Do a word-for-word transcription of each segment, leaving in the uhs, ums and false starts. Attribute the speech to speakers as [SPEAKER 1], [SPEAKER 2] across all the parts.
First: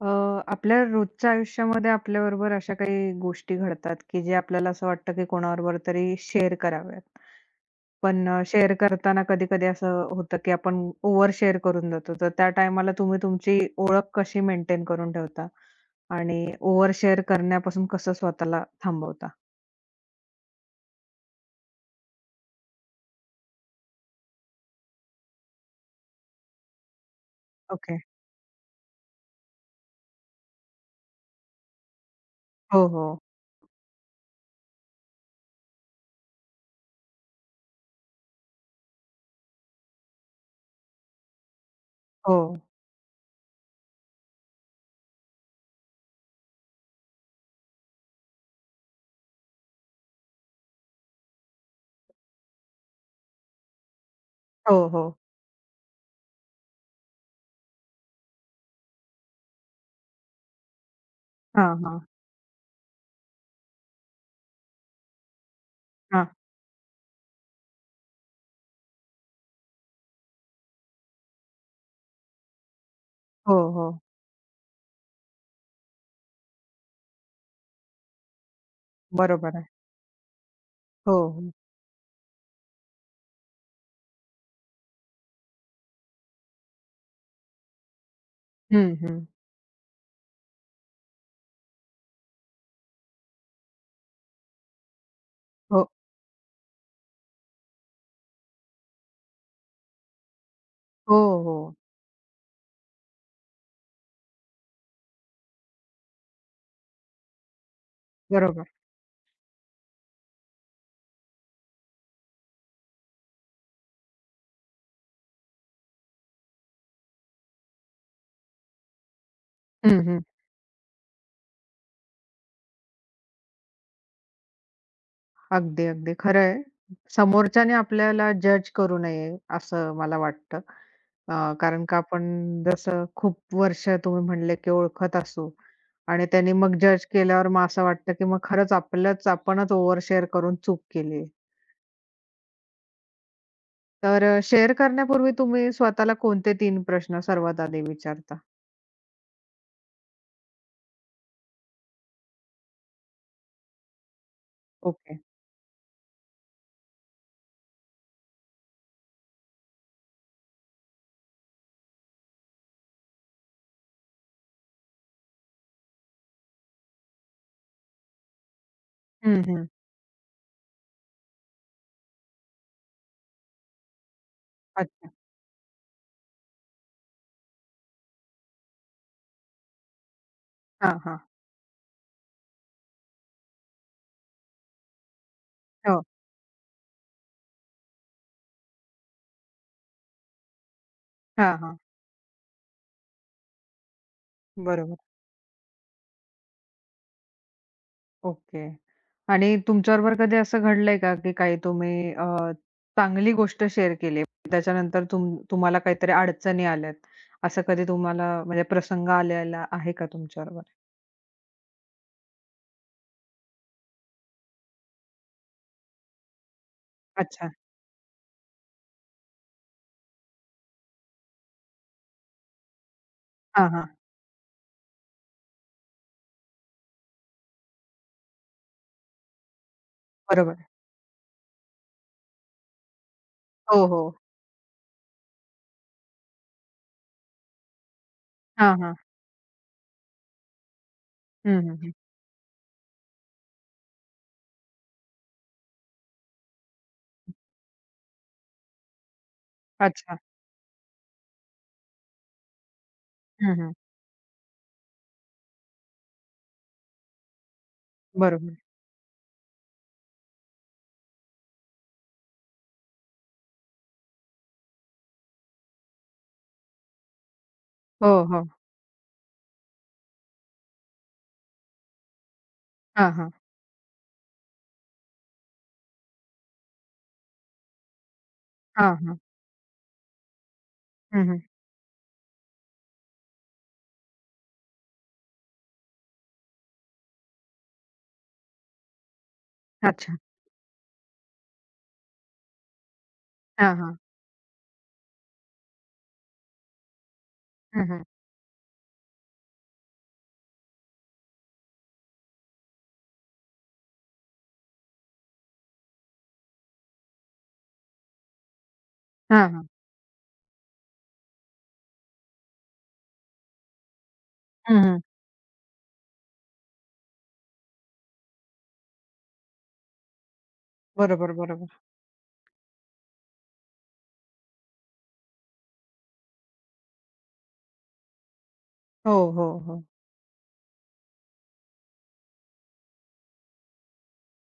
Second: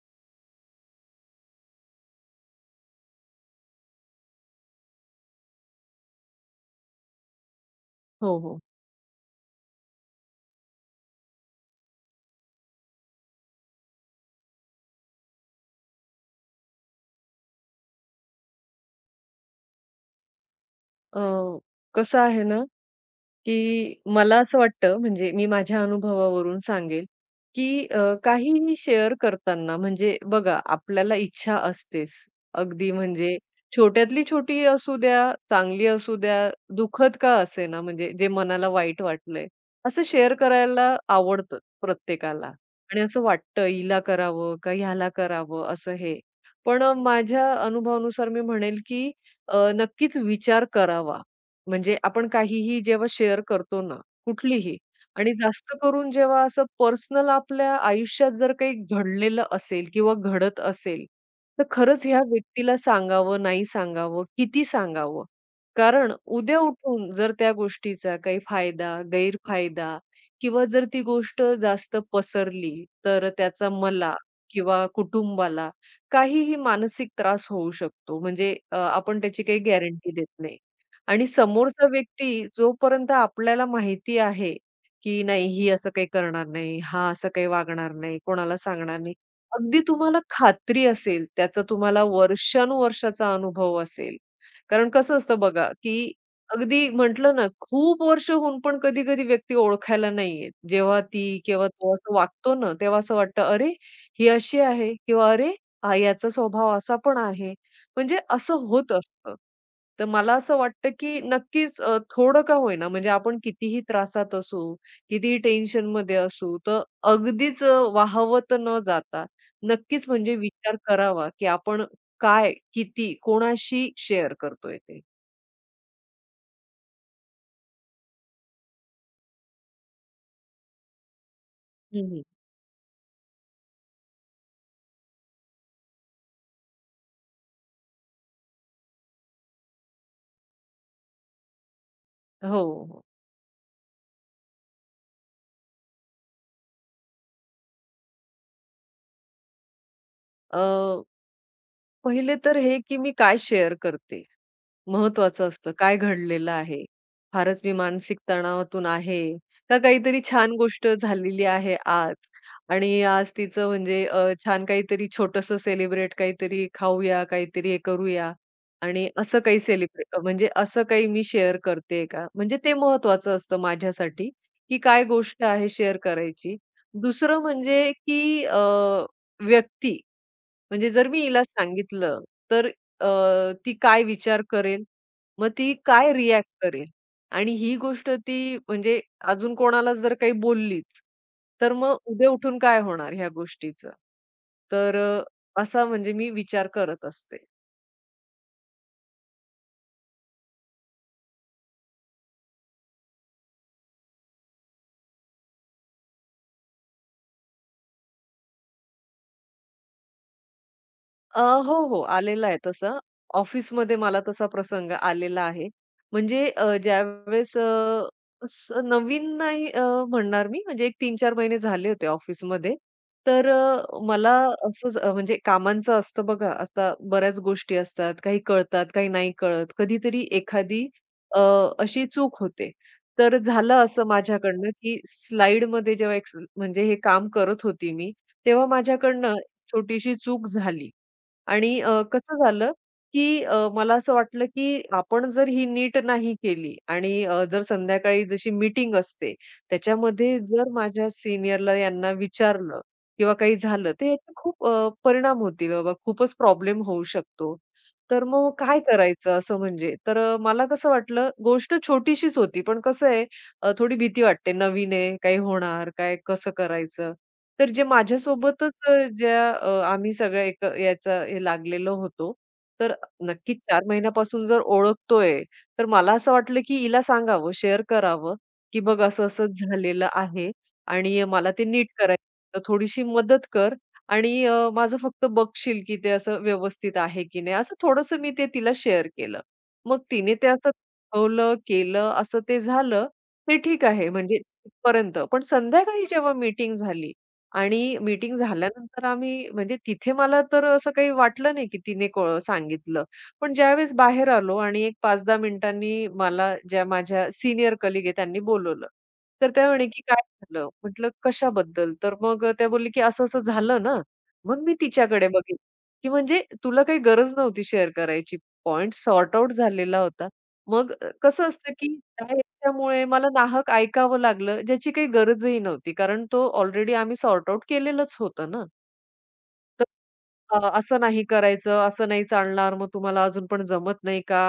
[SPEAKER 1] अ, आपल्या रोजच्या आयुष्यामध्ये आपल्याबरोबर अशा काही गोष्टी घडतात, की जे आपल्याला असं वाटतं, की कोणाबरोबर तरी शेअर कराव्यात. पण
[SPEAKER 2] हो,
[SPEAKER 1] अ,
[SPEAKER 2] हो.
[SPEAKER 1] शेअर करताना कधी-कधी असं होतं, की आपण ओव्हर शेअर करून जातो. तर त्या टायमाला तुम्ही तुमची ओळख कशी मेंटेन करून ठेवता? आणि ओव्हर शेअर करण्यापासून कसं स्वतःला थांबवता?
[SPEAKER 2] अ, कसं आहे ना, की मला असं वाटतं म्हणजे मी माझ्या अनुभवावरून सांगेल, की अ,
[SPEAKER 1] ओके.
[SPEAKER 2] काहीही शेअर करताना म्हणजे बघा आपल्याला इच्छा असतेच.
[SPEAKER 1] हो,
[SPEAKER 2] अगदी
[SPEAKER 1] हो.
[SPEAKER 2] म्हणजे छोट्यातली छोटी असू द्या, चांगली असू द्या, दुखत का असे ना म्हणजे जे मनाला वाईट वाटलंय, असं शेअर करायला आवडतं
[SPEAKER 1] हो.
[SPEAKER 2] प्रत्येकाला आणि असं वाटतं हिला करावं का ह्याला करावं असं हे. पण माझ्या अनुभवानुसार मी म्हणेल, की अ, नक्कीच विचार करावा. म्हणजे आपण काहीही जेव्हा शेअर करतो ना,
[SPEAKER 1] हो,
[SPEAKER 2] कुठलीही
[SPEAKER 1] हो.
[SPEAKER 2] आणि जास्त करून जेव्हा असं पर्सनल आपल्या आयुष्यात जर काही घडलेलं असेल किंवा घडत असेल, तर
[SPEAKER 1] हां, हां.
[SPEAKER 2] खरंच ह्या व्यक्तीला सांगावं, नाही सांगावं, किती सांगावं? कारण
[SPEAKER 1] हां.
[SPEAKER 2] उद्या उठून जर त्या गोष्टीचा काही फायदा, गैरफायदा किंवा जर ती गोष्ट जास्त पसरली, तर
[SPEAKER 1] हो,
[SPEAKER 2] त्याचा
[SPEAKER 1] हो.
[SPEAKER 2] मला किंवा कुटुंबाला काहीही मानसिक त्रास होऊ शकतो. म्हणजे अ, आपण त्याची
[SPEAKER 1] बरोबर
[SPEAKER 2] काही
[SPEAKER 1] आहे.
[SPEAKER 2] गॅरंटी देत नाही.
[SPEAKER 1] हो,
[SPEAKER 2] आणि
[SPEAKER 1] हो.
[SPEAKER 2] समोरचा व्यक्ती जोपर्यंत आपल्याला माहिती आहे, की नाही ही असं काही करणार नाही, हा असं काही वागणार नाही, कोणाला
[SPEAKER 1] हं,
[SPEAKER 2] सांगणार नाही.
[SPEAKER 1] हं.
[SPEAKER 2] अगदी तुम्हाला खात्री असेल, त्याचा तुम्हाला वर्षानुवर्षाचा अनुभव असेल. कारण कसं असतं बघा,
[SPEAKER 1] हो.
[SPEAKER 2] की अगदी म्हटलं ना, खूप वर्ष होऊन पण कधी-कधी व्यक्ती ओळखायला नाही येत. जेव्हा
[SPEAKER 1] हो,
[SPEAKER 2] ती किंवा
[SPEAKER 1] हो.
[SPEAKER 2] तो असं वागतो ना, तेव्हा असं वाटतं, "अरे, ही अशी आहे" किंवा "अरे, हा याचा स्वभाव असा पण आहे." म्हणजे असं
[SPEAKER 1] बरोबर.
[SPEAKER 2] होत असतं. तर मला असं वाटतं, की नक्कीच अ, थोडं का होईना म्हणजे आपण कितीही त्रासात असू, कितीही टेन्शनमध्ये असू, तर अगदीच अ, वाहवत न जाता
[SPEAKER 1] हं,
[SPEAKER 2] नक्कीच
[SPEAKER 1] हं.
[SPEAKER 2] म्हणजे विचार करावा, की आपण काय, किती, कोणाशी शेअर करतोय ते.
[SPEAKER 1] अगदी, अगदी. खरं आहे. समोरच्याने आपल्याला जज करू नये, असं मला वाटतं. अ, कारण का आपण
[SPEAKER 2] हं,
[SPEAKER 1] जसं खूप वर्ष तुम्ही म्हणले, की ओळखत असू आणि त्यांनी मग जज केल्यावर मग असं वाटतं, की मग खरंच आपलंच आपणच ओव्हर शेअर करून चूक केली.
[SPEAKER 2] हो, हो.
[SPEAKER 1] तर अ, शेअर करण्यापूर्वी तुम्ही स्वतःला कोणते तीन प्रश्न सर्वात आधी विचारता?
[SPEAKER 2] अ, पहिले तर हे, की मी काय शेअर करते?
[SPEAKER 1] ओके.
[SPEAKER 2] महत्वाचं असतं. काय घडलेलं आहे? फारच मी मानसिक तणावातून आहे का काहीतरी छान गोष्ट झालेली आहे आज आणि आज तिचं म्हणजे अ, छान काहीतरी छोटंसं सेलिब्रेट काहीतरी खाऊया, काहीतरी हे करूया आणि असं
[SPEAKER 1] हं,
[SPEAKER 2] काही
[SPEAKER 1] हं.
[SPEAKER 2] सेलिब्रेट म्हणजे असं काही मी शेअर करते का? म्हणजे ते महत्वाचं असतं माझ्यासाठी, की काय
[SPEAKER 1] अच्छा.
[SPEAKER 2] गोष्ट आहे शेअर करायची. दुसरं म्हणजे की अ, व्यक्ती म्हणजे
[SPEAKER 1] हां,
[SPEAKER 2] जर
[SPEAKER 1] हां.
[SPEAKER 2] मी हिला सांगितलं, तर अ, ती काय विचार करेल? मग ती
[SPEAKER 1] हो.
[SPEAKER 2] काय रिॲक्ट करेल? आणि ही गोष्ट ती म्हणजे अजून कोणाला जर काही बोललीच,
[SPEAKER 1] हां,
[SPEAKER 2] तर
[SPEAKER 1] हां.
[SPEAKER 2] मग उद्या उठून काय होणार ह्या गोष्टीचं?
[SPEAKER 1] बरोबर.
[SPEAKER 2] तर अ, असा म्हणजे मी विचार करत असते.
[SPEAKER 1] ओके. आणि तुमच्याबरोबर कधी असं घडलंय का, की काही तुम्ही अ, चांगली गोष्ट शेअर केली, त्याच्यानंतर तुम तुम्हाला काहीतरी अडचणी आल्यात, असं कधी तुम्हाला म्हणजे प्रसंग आलेला आहे का तुमच्याबरोबर?
[SPEAKER 2] अ, हो, हो. आलेला आहे तसा. ऑफिसमध्ये मला तसा प्रसंग आलेला आहे. म्हणजे अ,
[SPEAKER 1] अच्छा.
[SPEAKER 2] ज्यावेळेस अ, असं नवीन नाही अ, म्हणणार मी म्हणजे एक तीन-चार महिने झाले होते ऑफिसमध्ये. तर
[SPEAKER 1] हां, हां.
[SPEAKER 2] अ, मला असंच अ, म्हणजे कामांचं असतं बघा, आता बऱ्याच गोष्टी असतात. काही कळतात, काही नाही कळत. कधीतरी
[SPEAKER 1] बरोबर.
[SPEAKER 2] एखादी अ, अशी चूक होते. तर झालं
[SPEAKER 1] हो, हो.
[SPEAKER 2] असं माझ्याकडनं, की स्लाईडमध्ये जेव्हा एक्स म्हणजे हे काम करत होती मी, तेव्हा
[SPEAKER 1] हां, हां.
[SPEAKER 2] माझ्याकडनं छोटीशी चूक झाली.
[SPEAKER 1] हं, हं,
[SPEAKER 2] आणि
[SPEAKER 1] हं.
[SPEAKER 2] अ, कसं झालं, की अ, मला असं वाटलं, की आपण जर ही नीट नाही केली आणि अ, जर संध्याकाळी जशी मीटिंग असते,
[SPEAKER 1] अच्छा.
[SPEAKER 2] त्याच्यामध्ये जर माझ्या सीनियरला यांना विचारलं किंवा
[SPEAKER 1] हं,
[SPEAKER 2] काही
[SPEAKER 1] हं.
[SPEAKER 2] झालं, तर याचे खूप अ, परिणाम होतील बाबा, खूपच प्रॉब्लेम होऊ शकतो. तर मग
[SPEAKER 1] बरोबर.
[SPEAKER 2] काय करायचं असं म्हणजे? तर अ, मला कसं वाटलं, गोष्ट छोटीशीच होती, पण कसं आहे, अ, थोडी भीती वाटते, नवीन आहे, काही होणार, काय कसं करायचं? तर जे
[SPEAKER 1] हो, हो.
[SPEAKER 2] माझ्यासोबतच अ, ज्या अ, आम्ही सगळ्या एक याचा हे लागलेलो होतो. तर
[SPEAKER 1] हां, हां.
[SPEAKER 2] नक्कीच चार महिन्यापासून जर ओळखतोय, तर मला असं वाटलं की हिला सांगावं, शेअर करावं, की
[SPEAKER 1] हां,
[SPEAKER 2] "बघ
[SPEAKER 1] हां.
[SPEAKER 2] असं-असं झालेलं आहे आणि
[SPEAKER 1] हं, हं.
[SPEAKER 2] मला ते नीट करायचं, आहे, तर थोडीशी मदत कर आणि अ, माझं फक्त बघशील की ते असं व्यवस्थित आहे की नाही." असं थोडंसं मी ते तिला शेअर केलं. मग
[SPEAKER 1] अच्छा.
[SPEAKER 2] तिने ते असं दाखवलं, केलं, असं ते झालं, ते
[SPEAKER 1] हां,
[SPEAKER 2] ठीक
[SPEAKER 1] हां.
[SPEAKER 2] आहे म्हणजे तिथपर्यंत. पण संध्याकाळी जेव्हा मीटिंग झाली,
[SPEAKER 1] हं,
[SPEAKER 2] आणि
[SPEAKER 1] हं.
[SPEAKER 2] मीटिंग झाल्यानंतर आम्ही म्हणजे तिथे मला तर असं काही वाटलं नाही, की तिने को सांगितलं. पण ज्यावेळेस बाहेर आलो आणि एक पाच दहा मिनिटांनी मला ज्या माझ्या सीनियर कलीग आहे त्यांनी बोलवलं.
[SPEAKER 1] हां,
[SPEAKER 2] तर
[SPEAKER 1] हां.
[SPEAKER 2] त्या म्हणे, की "काय झालं?" म्हटलं, "कशाबद्दल?" तर मग त्या बोलल्या, की "असं-असं झालं ना." मग मी
[SPEAKER 1] हं, हं.
[SPEAKER 2] तिच्याकडे बघितलं, की म्हणजे तुला काही गरज नव्हती शेअर करायची. पॉइंट सॉर्ट आउट झालेला होता. मग अ,
[SPEAKER 1] बरोबर,
[SPEAKER 2] कसं
[SPEAKER 1] बरोबर.
[SPEAKER 2] असतं, की काय त्यामुळे मला नाहक ऐकावं लागलं, ज्याची काही गरजही नव्हती. कारण तो ऑलरेडी आम्ही सॉर्ट आउट केलेलंच होतं ना.
[SPEAKER 1] हो, हो, हो.
[SPEAKER 2] अ, असं नाही करायचं, असं नाही चालणार, मग तुम्हाला अजून पण जमत नाही का?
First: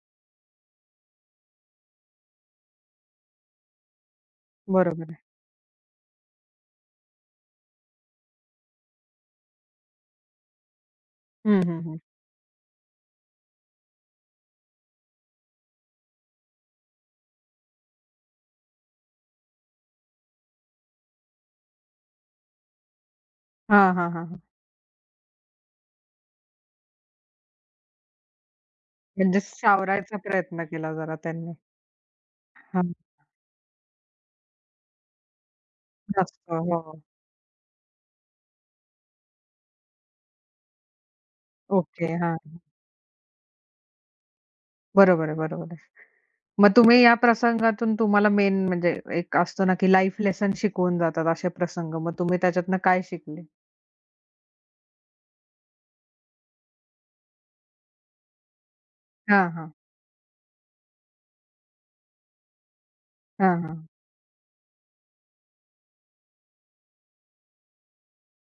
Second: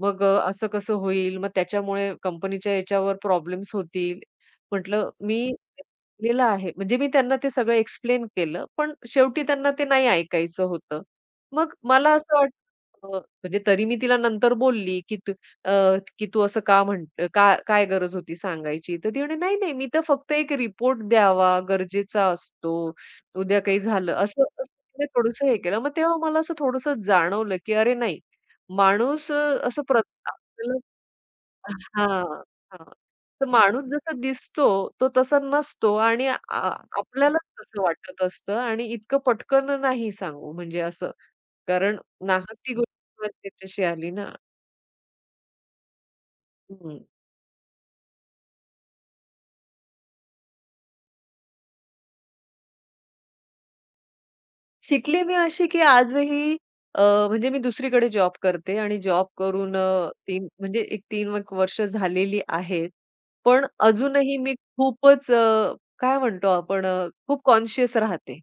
[SPEAKER 2] मग अ, असं कसं होईल? मग त्याच्यामुळे कंपनीच्या याच्यावर प्रॉब्लेम्स होतील.
[SPEAKER 1] बरोबर
[SPEAKER 2] म्हटलं
[SPEAKER 1] आहे.
[SPEAKER 2] मी केलेलं आहे. म्हणजे मी त्यांना ते सगळं एक्सप्लेन केलं, पण शेवटी त्यांना ते नाही ऐकायचं होतं.
[SPEAKER 1] हं,
[SPEAKER 2] मग
[SPEAKER 1] हं, हं.
[SPEAKER 2] मला असं वाटतं अ, म्हणजे तरी मी तिला नंतर बोलली, की "तू अ, की तू असं का म्हणत का काय गरज होती सांगायची?" तर ती म्हणे, "नाही, नाही, मी तर फक्त एक रिपोर्ट द्यावा गरजेचा असतो." उद्या काही
[SPEAKER 1] हां, हां,
[SPEAKER 2] झालं
[SPEAKER 1] हां, हां.
[SPEAKER 2] असं असं थोडंसं हे केलं. मग तेव्हा मला असं थोडंसं जाणवलं, की अरे नाही, माणूस
[SPEAKER 1] म्हणजे
[SPEAKER 2] अ, असं प्रत
[SPEAKER 1] सावरायचा प्रयत्न
[SPEAKER 2] आपल्याला
[SPEAKER 1] केला जरा त्यांनी.
[SPEAKER 2] हां, हां.
[SPEAKER 1] हां.
[SPEAKER 2] तर माणूस जसा दिसतो, तो तसा नसतो आणि
[SPEAKER 1] जास्त.
[SPEAKER 2] आ
[SPEAKER 1] हो.
[SPEAKER 2] आपल्यालाच तसं वाटत असतं आणि इतकं पटकन नाही सांगू म्हणजे असं. कारण
[SPEAKER 1] ओके.
[SPEAKER 2] नाहक
[SPEAKER 1] हां.
[SPEAKER 2] ती गोष्ट मला त्याच्याशी आली ना.
[SPEAKER 1] बरोबर आहे, बरोबर आहे. मग तुम्ही या प्रसंगातून तुम्हाला मेन म्हणजे एक असतो ना, की लाईफ लेसन शिकवून जातात असे प्रसंग. मग तुम्ही त्याच्यातनं काय शिकले?
[SPEAKER 2] शिकली मी अशी, की आजही अ, म्हणजे मी दुसरीकडे जॉब करते आणि जॉब
[SPEAKER 1] हां, हां.
[SPEAKER 2] करून अ, तीन म्हणजे एक तीन एक वर्ष झालेली आहेत.
[SPEAKER 1] हां,
[SPEAKER 2] पण
[SPEAKER 1] हां.
[SPEAKER 2] अजूनही मी खूपच अ, काय म्हणतो आपण अ, खूप कॉन्शियस राहते,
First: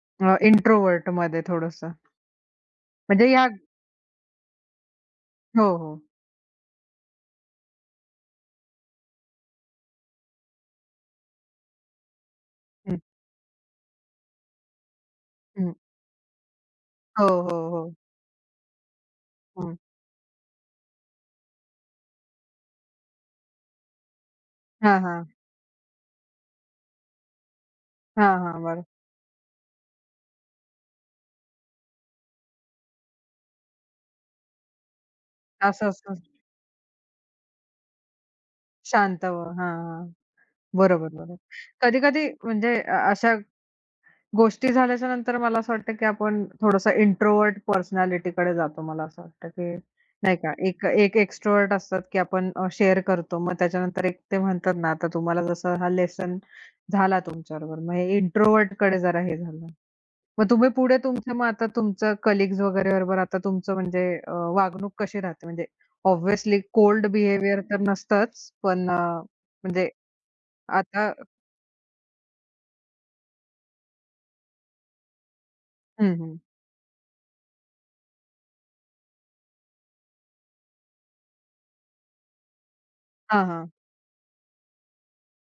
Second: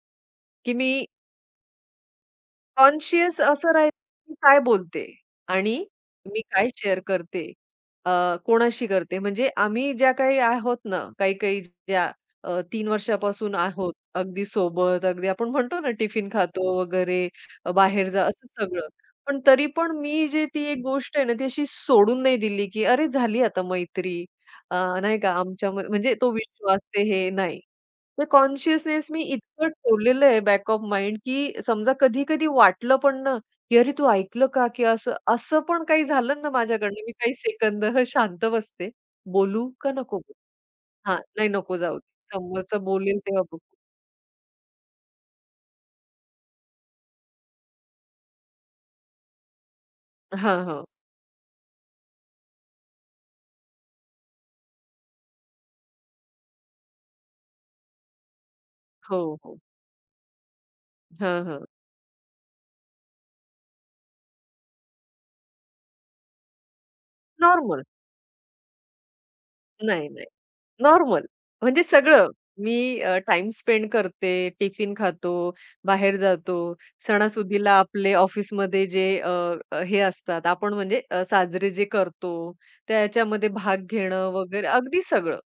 [SPEAKER 1] इंट्रोवर्ट
[SPEAKER 2] की मी
[SPEAKER 1] इंट्रोव्हर्टमध्ये थोडंसं. म्हणजे
[SPEAKER 2] कॉन्शियस
[SPEAKER 1] ह्या
[SPEAKER 2] असं राहायचं मी काय बोलते
[SPEAKER 1] हो,
[SPEAKER 2] आणि
[SPEAKER 1] हो.
[SPEAKER 2] मी काय शेअर करते, अ, कोणाशी करते. म्हणजे आम्ही ज्या काही आहोत ना, काही-काही ज्या अ, तीन
[SPEAKER 1] हं,
[SPEAKER 2] वर्षापासून आहोत, अगदी सोबत, अगदी आपण
[SPEAKER 1] हं.
[SPEAKER 2] म्हणतो ना टिफिन खातो वगैरे,
[SPEAKER 1] हो, हो,
[SPEAKER 2] अ,
[SPEAKER 1] हो.
[SPEAKER 2] बाहेर जा असं सगळं. पण तरी
[SPEAKER 1] हं.
[SPEAKER 2] पण मी जे ती एक गोष्ट आहे ना, ती अशी सोडून नाही दिली, की अरे झाली आता मैत्री, अ,
[SPEAKER 1] हां,
[SPEAKER 2] नाही
[SPEAKER 1] हां.
[SPEAKER 2] का आमच्यामध्ये म्हणजे तो विश्वास ते हे नाही. ते
[SPEAKER 1] हां, हां. बरं.
[SPEAKER 2] कॉन्शियसनेस मी इतकं ठेवलेलं आहे बॅक ऑफ माइंड, की समजा कधी-कधी वाटलं पण ना, की "अरे, तू ऐकलं का?" की असं असं पण
[SPEAKER 1] असं,
[SPEAKER 2] काही
[SPEAKER 1] असं
[SPEAKER 2] झालं ना माझ्याकडनं, मी काही सेकंद हं, शांत बसते.
[SPEAKER 1] शांत व्हा.
[SPEAKER 2] बोलू
[SPEAKER 1] हां,
[SPEAKER 2] का
[SPEAKER 1] हां.
[SPEAKER 2] नको बोलू?
[SPEAKER 1] बरोबर,
[SPEAKER 2] हां,
[SPEAKER 1] बरोबर.
[SPEAKER 2] नाही नको जाऊ दे.
[SPEAKER 1] कधी-कधी म्हणजे
[SPEAKER 2] समोरचा
[SPEAKER 1] अ,
[SPEAKER 2] बोलेल
[SPEAKER 1] अशा
[SPEAKER 2] तेव्हा बघू.
[SPEAKER 1] गोष्टी झाल्याच्या नंतर मला असं वाटतं, की आपण थोडंसं इंट्रोव्हर्ट पर्सनॅलिटीकडे जातो. मला असं वाटतं, की नाही का,
[SPEAKER 2] हां,
[SPEAKER 1] एक
[SPEAKER 2] हां.
[SPEAKER 1] एक एक्स्ट्रोव्हर्ट असतात, की आपण अ, शेअर करतो. मग त्याच्यानंतर एक ते म्हणतात ना, आता तुम्हाला जसं हा लेसन झाला तुमच्याबरोबर, मग हे इंट्रोव्हर्टकडे जरा
[SPEAKER 2] हो,
[SPEAKER 1] हे
[SPEAKER 2] हो.
[SPEAKER 1] झालं. मग तुम्ही पुढे तुमच्या
[SPEAKER 2] हां,
[SPEAKER 1] मग
[SPEAKER 2] हां.
[SPEAKER 1] आता तुमचं कलीग्स वगैरे बरोबर आता तुमचं म्हणजे अ, वागणूक कशी राहते? म्हणजे ऑब्व्हियसली कोल्ड बिहेवियर तर
[SPEAKER 2] नॉर्मल.
[SPEAKER 1] नसतंच, पण अ, म्हणजे
[SPEAKER 2] नाही, नाही.
[SPEAKER 1] आता
[SPEAKER 2] नॉर्मल. म्हणजे सगळं. मी टाइम स्पेंड करते, टिफिन खातो,
[SPEAKER 1] हं,
[SPEAKER 2] बाहेर
[SPEAKER 1] हं.
[SPEAKER 2] जातो. सणासुदीला आपले ऑफिसमध्ये जे अ, अ, हे असतात, आपण म्हणजे अ, साजरे जे करतो,
[SPEAKER 1] हां,
[SPEAKER 2] त्याच्यामध्ये
[SPEAKER 1] हां.
[SPEAKER 2] भाग घेणं वगैरे अगदी सगळं.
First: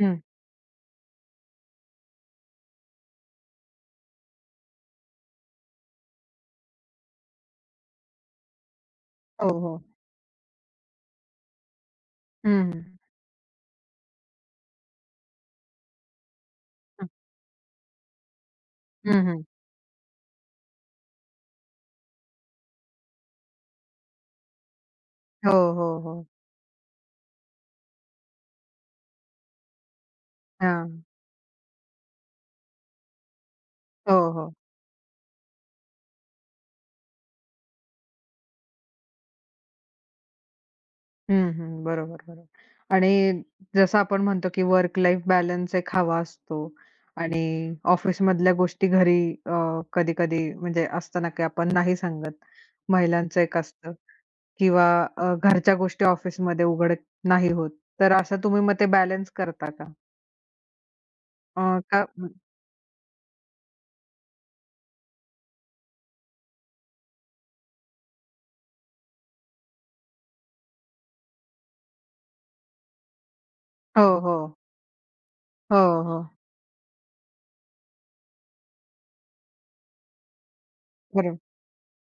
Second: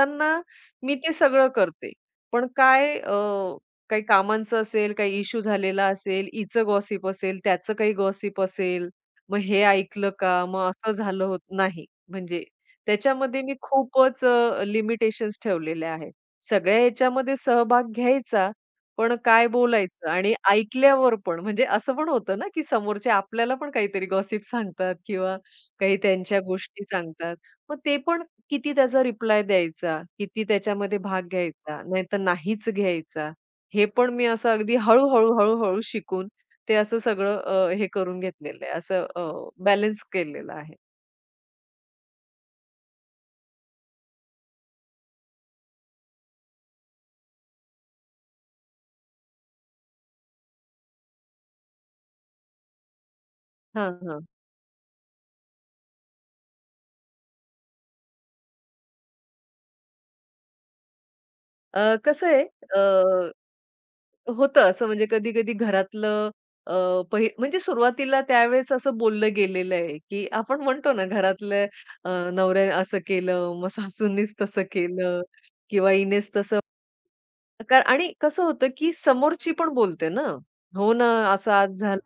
[SPEAKER 1] हं.
[SPEAKER 2] मी ते सगळं करते. पण काय अ, काही कामांचं असेल, काही इश्यू झालेला असेल, हिचं गॉसिप असेल, त्याचं काही गॉसिप असेल, मग
[SPEAKER 1] हो,
[SPEAKER 2] हे
[SPEAKER 1] हो.
[SPEAKER 2] ऐकलं का? मग असं झालं होत नाही. म्हणजे
[SPEAKER 1] हं, हं.
[SPEAKER 2] त्याच्यामध्ये मी खूपच अ, लिमिटेशन्स ठेवलेल्या आहेत. सगळ्या ह्याच्यामध्ये सहभाग घ्यायचा, पण
[SPEAKER 1] हं, हं.
[SPEAKER 2] काय बोलायचं आणि ऐकल्यावर पण म्हणजे असं पण होतं ना, की समोरचे आपल्याला पण काहीतरी गॉसिप सांगतात किंवा
[SPEAKER 1] हो, हो,
[SPEAKER 2] काही
[SPEAKER 1] हो.
[SPEAKER 2] त्यांच्या गोष्टी सांगतात. मग ते पण किती त्याचा रिप्लाय द्यायचा, किती
[SPEAKER 1] हां.
[SPEAKER 2] त्याच्यामध्ये भाग घ्यायचा, नाहीतर नाहीच घ्यायचा. हे पण
[SPEAKER 1] हो,
[SPEAKER 2] मी
[SPEAKER 1] हो.
[SPEAKER 2] असं अगदी हळू-हळू, हळूहळू शिकून ते असं सगळं अ, हे करून घेतलेलं आहे. असं बॅलन्स केलेलं आहे.
[SPEAKER 1] हं, हं. बरोबर, बरोबर. आणि जसं आपण म्हणतो, की वर्क लाईफ बॅलन्स एक हवा असतो आणि ऑफिसमधल्या गोष्टी घरी अ, कधी-कधी म्हणजे असतं ना, की आपण नाही सांगत. महिलांचं एक असतं
[SPEAKER 2] हां,
[SPEAKER 1] किंवा अ, घरच्या गोष्टी ऑफिसमध्ये उघड नाही होत. तर असं तुम्ही मग ते बॅलन्स करता का? अ,
[SPEAKER 2] अ,
[SPEAKER 1] का
[SPEAKER 2] कसं आहे अ, होतं असं म्हणजे कधी-कधी घरातलं अ, पहि म्हणजे सुरुवातीला त्यावेळेस असं बोललं गेलेलं आहे, की आपण म्हणतो ना घरातल्या अ, नवऱ्याने असं केलं, मग
[SPEAKER 1] हो,
[SPEAKER 2] सासूनीच
[SPEAKER 1] हो.
[SPEAKER 2] तसं केलं
[SPEAKER 1] हो,
[SPEAKER 2] किंवा
[SPEAKER 1] हो.
[SPEAKER 2] हिनेच तसं कारण आणि कसं होतं, की समोरची पण बोलते ना, "हो ना,
[SPEAKER 1] बरोबर.
[SPEAKER 2] असं आज झालं,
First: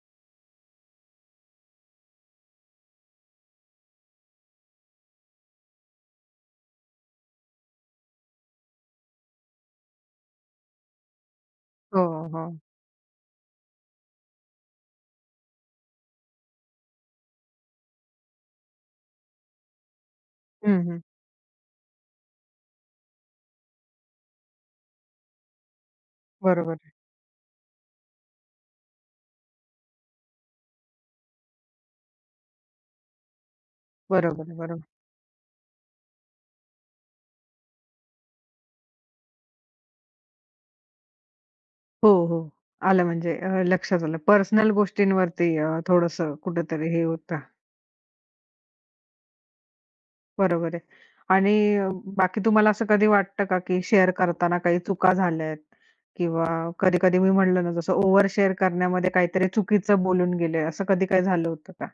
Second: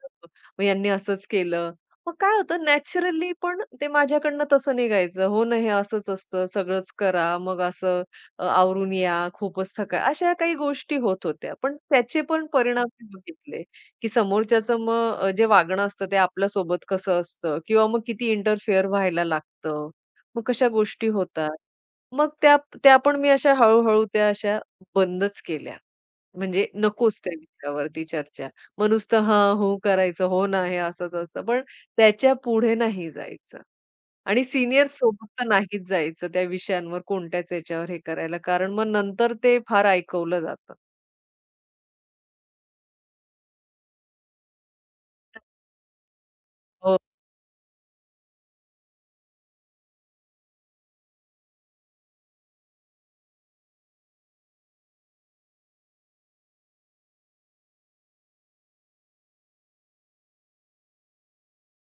[SPEAKER 2] मग यांनी असंच केलं." मग काय होतं नॅचरली पण ते माझ्याकडनं तसं निघायचं, "हो ना, हे असंच असतं, सगळंच करा, मग असं अ, आवरून या, खूपच थका" अशा काही गोष्टी होत होत्या. पण
[SPEAKER 1] हो,
[SPEAKER 2] त्याचे
[SPEAKER 1] हो.
[SPEAKER 2] पण परिणाम मी बघितले, की समोरच्याचं मग अ, जे वागणं असतं ते आपल्यासोबत कसं असतं किंवा मग किती इंटरफेअर व्हायला लागतं, मग कशा
[SPEAKER 1] हं, हं.
[SPEAKER 2] गोष्टी होतात. मग त्या त्या पण मी अशा हळू त्या अशा बंदच केल्या. म्हणजे
[SPEAKER 1] बरोबर,
[SPEAKER 2] नकोच त्या विषयावरती चर्चा. मग नुसतं हां, हूं करायचं. हो ना, हे असंच असतं. पण त्याच्या पुढे नाही जायचं आणि
[SPEAKER 1] बरोबर, बरोबर.
[SPEAKER 2] सीनियर्स सोबत तर नाहीच जायचं त्या विषयांवर कोणत्याच याच्यावर हे करायला. कारण मग नंतर ते फार ऐकवलं जातं.
[SPEAKER 1] हो, हो. आलं म्हणजे अ, लक्षात आलं. पर्सनल गोष्टींवरती अ, थोडंसं कुठेतरी हे होतं. बरोबर आहे. आणि अ, बाकी तुम्हाला असं कधी वाटतं का, की शेअर करताना काही चुका झाल्यात किंवा कधी-कधी मी म्हणलं ना, जसं ओव्हर शेअर करण्यामध्ये काहीतरी चुकीचं बोलून गेले, असं कधी काही झालं होतं का?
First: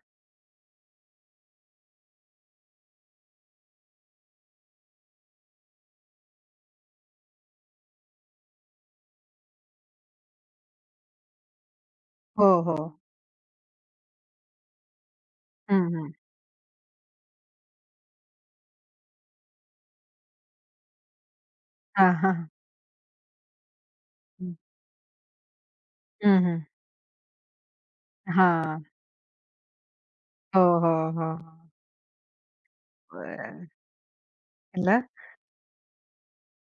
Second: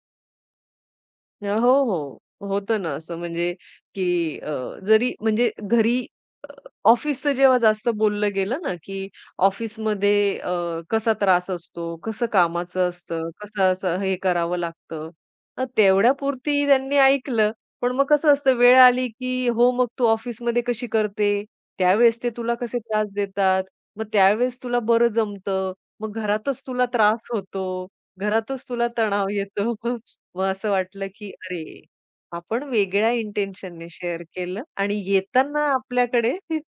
[SPEAKER 2] हो, हो. होतं ना असं म्हणजे की अ, जरी म्हणजे घरी अ, ऑफिसचं जेव्हा जास्त बोललं गेलं ना, की ऑफिसमध्ये अ, कसा त्रास असतो, कसं
[SPEAKER 1] हो, हो.
[SPEAKER 2] कामाचं असतं, कसं असं हे करावं लागतं. अ,
[SPEAKER 1] हं, हं.
[SPEAKER 2] तेवढ्यापुरती त्यांनी ऐकलं. पण मग कसं असतं वेळ आली की "हो, मग तू ऑफिसमध्ये कशी करते?
[SPEAKER 1] हां,
[SPEAKER 2] त्यावेळेस ते
[SPEAKER 1] हां.
[SPEAKER 2] तुला कसे त्रास देतात? मग
[SPEAKER 1] हं,
[SPEAKER 2] त्यावेळेस तुला बरं जमतं. मग
[SPEAKER 1] हं, हं.
[SPEAKER 2] घरातच तुला त्रास होतो. घरातच
[SPEAKER 1] हां.
[SPEAKER 2] तुला तणाव येतो." मग
[SPEAKER 1] हो,
[SPEAKER 2] असं
[SPEAKER 1] हो,
[SPEAKER 2] वाटलं
[SPEAKER 1] हो,
[SPEAKER 2] की
[SPEAKER 1] हो.
[SPEAKER 2] अरे, आपण वेगळ्या इंटेन्शनने शेअर केलं आणि येताना आपल्याकडे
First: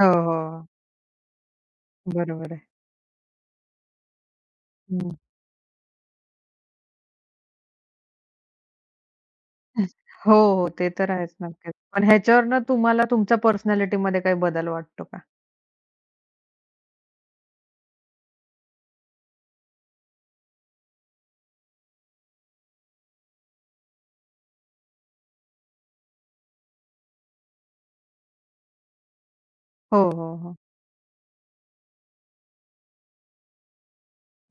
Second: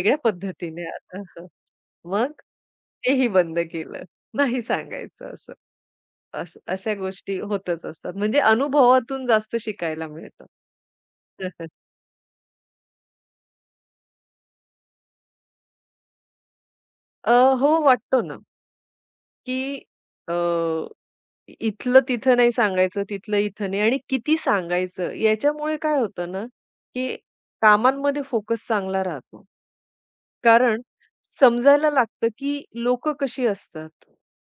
[SPEAKER 1] हो, हो.
[SPEAKER 2] पद्धतीने आलं. हं. मग
[SPEAKER 1] बरोबर आहे.
[SPEAKER 2] तेही बंद केलं. नाही
[SPEAKER 1] हं.
[SPEAKER 2] सांगायचं असं. असं अशा गोष्टी होतच असतात. म्हणजे अनुभवातून जास्त शिकायला
[SPEAKER 1] हो,
[SPEAKER 2] मिळतं.
[SPEAKER 1] हो. ते तर आहेच नक्कीच. पण ह्याच्यावरनं तुम्हाला तुमच्या पर्सनॅलिटीमध्ये काही बदल वाटतो का?
[SPEAKER 2] अ, हो वाटतो ना, की इ इथलं तिथं नाही सांगायचं, तिथलं इथं नाही आणि किती सांगायचं. याच्यामुळे काय होतं ना, की कामांमध्ये फोकस चांगला राहतो.
[SPEAKER 1] हो, हो, हो.
[SPEAKER 2] कारण समजायला लागतं, की लोकं कशी असतात,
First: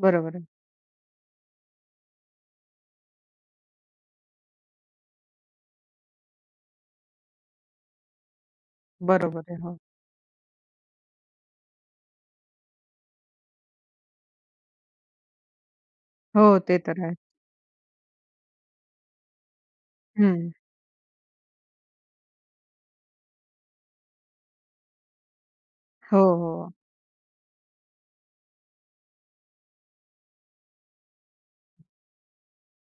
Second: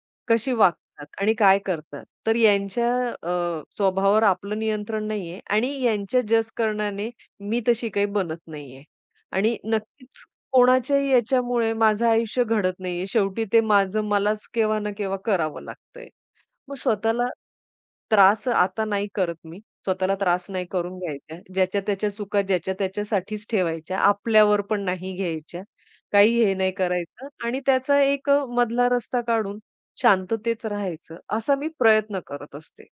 [SPEAKER 1] बरोबर आहे.
[SPEAKER 2] कशी वागतात आणि काय करतात. तर यांच्या अ, स्वभावावर आपलं नियंत्रण नाहीये आणि यांच्या जज करण्याने मी तशी काही बनत नाहीये
[SPEAKER 1] बरोबर आहे.
[SPEAKER 2] आणि
[SPEAKER 1] हो.
[SPEAKER 2] नक्कीच कोणाच्याही याच्यामुळे माझं आयुष्य घडत नाहीये. शेवटी ते माझं मलाच केव्हा ना केव्हा करावं लागतंय.
[SPEAKER 1] हो,
[SPEAKER 2] मग
[SPEAKER 1] ते तर आहे.
[SPEAKER 2] स्वतःला त्रास आता नाही करत मी. स्वतःला त्रास
[SPEAKER 1] हं.
[SPEAKER 2] नाही करून घ्यायचा. ज्याच्या त्याच्या चुका ज्याच्या त्याच्यासाठीच ठेवायच्या. आपल्यावर पण नाही घ्यायच्या.
[SPEAKER 1] हो,
[SPEAKER 2] काही हे नाही
[SPEAKER 1] हो.
[SPEAKER 2] करायचं आणि त्याचा एक मधला रस्ता काढून शांततेत राहायचं, असा मी प्रयत्न करत असते.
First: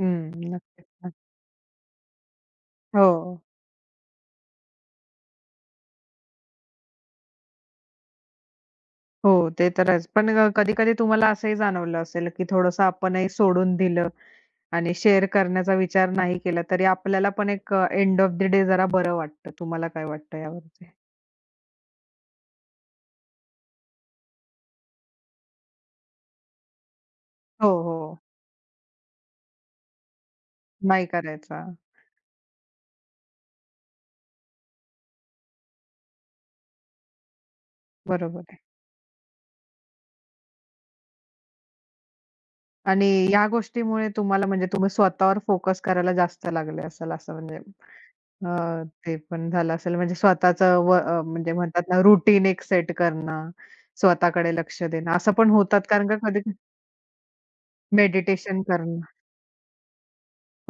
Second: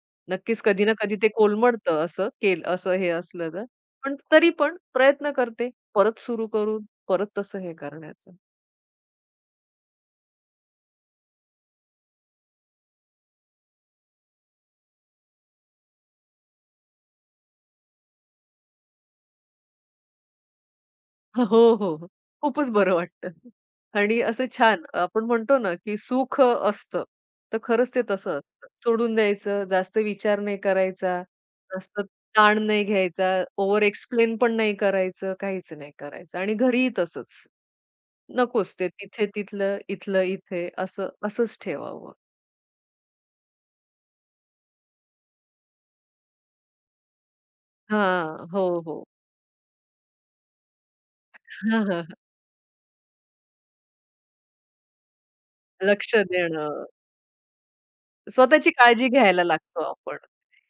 [SPEAKER 1] हं.
[SPEAKER 2] नक्कीच
[SPEAKER 1] नक्कीच
[SPEAKER 2] कधी ना
[SPEAKER 1] ना.
[SPEAKER 2] कधी ते कोलमडतं असं केलं असं हे
[SPEAKER 1] हो.
[SPEAKER 2] असलं तर. पण तरी पण प्रयत्न करते परत सुरू करून परत तसं हे करण्याचा.
[SPEAKER 1] हो, ते तर आहेच. पण अ, कधी-कधी तुम्हाला असंही जाणवलं असेल, की थोडंसं आपणही सोडून दिलं आणि शेअर करण्याचा विचार नाही केला, तरी आपल्याला पण एक अ, एंड ऑफ द डे जरा बरं वाटतं. तुम्हाला काय वाटतं यावरती?
[SPEAKER 2] हो, हो, हो. खूपच बरं वाटतं. आणि असं छान आपण म्हणतो ना, की सुख असतं. तर
[SPEAKER 1] हो,
[SPEAKER 2] खरंच ते
[SPEAKER 1] हो.
[SPEAKER 2] तसं असतं. सोडून द्यायचं, जास्त विचार नाही
[SPEAKER 1] नाही
[SPEAKER 2] करायचा,
[SPEAKER 1] करायचा.
[SPEAKER 2] जास्त ताण नाही घ्यायचा, ओव्हर एक्सप्लेन पण नाही करायचं, काहीच नाही करायचं. आणि घरीही तसंच.
[SPEAKER 1] बरोबर.
[SPEAKER 2] नकोच ते तिथे तिथलं, इथलं इथे असं असंच ठेवावं.
[SPEAKER 1] आणि या गोष्टीमुळे तुम्हाला म्हणजे तुम्ही स्वतःवर फोकस करायला जास्त लागले असेल असं म्हणजे
[SPEAKER 2] हां. हो,
[SPEAKER 1] अ,
[SPEAKER 2] हो.
[SPEAKER 1] ते पण झालं असेल म्हणजे स्वतःचं व अ, म्हणजे
[SPEAKER 2] हां,
[SPEAKER 1] म्हणतात
[SPEAKER 2] हां,
[SPEAKER 1] ना
[SPEAKER 2] हां.
[SPEAKER 1] रुटीन एक सेट करणं, स्वतःकडे लक्ष देणं असं पण होतात कारण
[SPEAKER 2] लक्ष
[SPEAKER 1] का कधी
[SPEAKER 2] देणं.
[SPEAKER 1] मेडिटेशन
[SPEAKER 2] स्वतःची
[SPEAKER 1] करणं.
[SPEAKER 2] काळजी घ्यायला लागतो आपण,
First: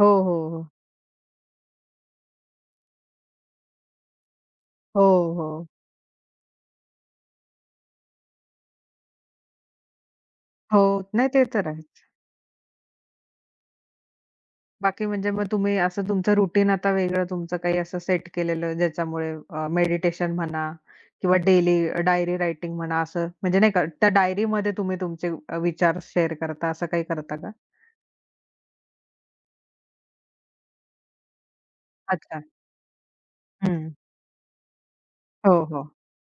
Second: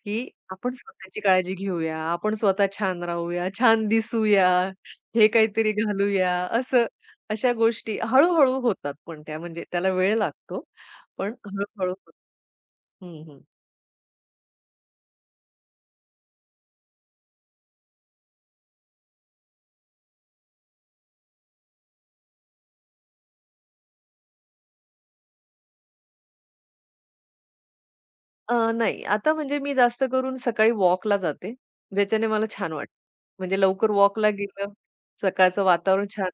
[SPEAKER 1] हो,
[SPEAKER 2] की
[SPEAKER 1] हो, हो.
[SPEAKER 2] आपण स्वतःची काळजी घेऊया, आपण स्वतः छान राहूया, छान दिसूया,
[SPEAKER 1] हो,
[SPEAKER 2] हे
[SPEAKER 1] हो.
[SPEAKER 2] काहीतरी घालूया, असं अशा गोष्टी हळू-हळू होतात पण त्या म्हणजे त्याला वेळ लागतो,
[SPEAKER 1] हो. नाही
[SPEAKER 2] पण
[SPEAKER 1] ते तर
[SPEAKER 2] हळू-हळू
[SPEAKER 1] आहेच.
[SPEAKER 2] होतं. हं, हं.
[SPEAKER 1] बाकी म्हणजे मग तुम्ही असं तुमचं रुटीन आता वेगळं तुमचं काही असं सेट केलेलं ज्याच्यामुळे अ, मेडिटेशन म्हणा किंवा डेली डायरी रायटिंग म्हणा असं म्हणजे नाही का त्या डायरीमध्ये तुम्ही तुमचे अ, विचार शेअर करता असं काही करता का?
[SPEAKER 2] नाही आता म्हणजे मी जास्त करून सकाळी वॉकला जाते, ज्याच्याने
[SPEAKER 1] अच्छा.
[SPEAKER 2] मला छान वाटतं. म्हणजे लवकर
[SPEAKER 1] हं.
[SPEAKER 2] वॉकला गेलं,
[SPEAKER 1] हो,
[SPEAKER 2] सकाळचं
[SPEAKER 1] हो.
[SPEAKER 2] वातावरण छान,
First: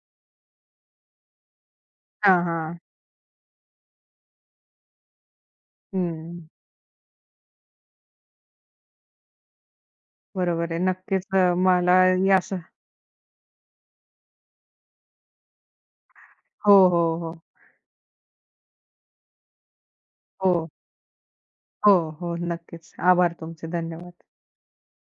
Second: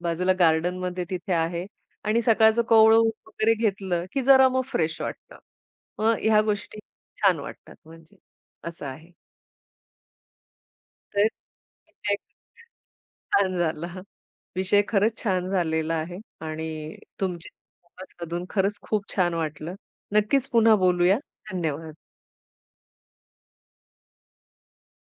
[SPEAKER 2] बाजूला गार्डनमध्ये तिथे आहे आणि
[SPEAKER 1] हां,
[SPEAKER 2] सकाळचं
[SPEAKER 1] हां.
[SPEAKER 2] कोवळं ऊन वगैरे घेतलं, की जरा मग फ्रेश वाटतं. मग ह्या
[SPEAKER 1] हं.
[SPEAKER 2] गोष्टी छान वाटतात म्हणजे असं आहे.
[SPEAKER 1] बरोबर आहे. नक्कीच
[SPEAKER 2] तर
[SPEAKER 1] अ, मला
[SPEAKER 2] विषय
[SPEAKER 1] या असं
[SPEAKER 2] छान झाला. विषय खरंच छान झालेला आहे आणि
[SPEAKER 1] हो, हो, हो.
[SPEAKER 2] तुमच्या संवाद साधून खरंच खूप छान वाटलं. नक्कीच
[SPEAKER 1] हो,
[SPEAKER 2] पुन्हा बोलूया.
[SPEAKER 1] हो,
[SPEAKER 2] धन्यवाद.
[SPEAKER 1] हो. नक्कीच. आभार तुमचे. धन्यवाद.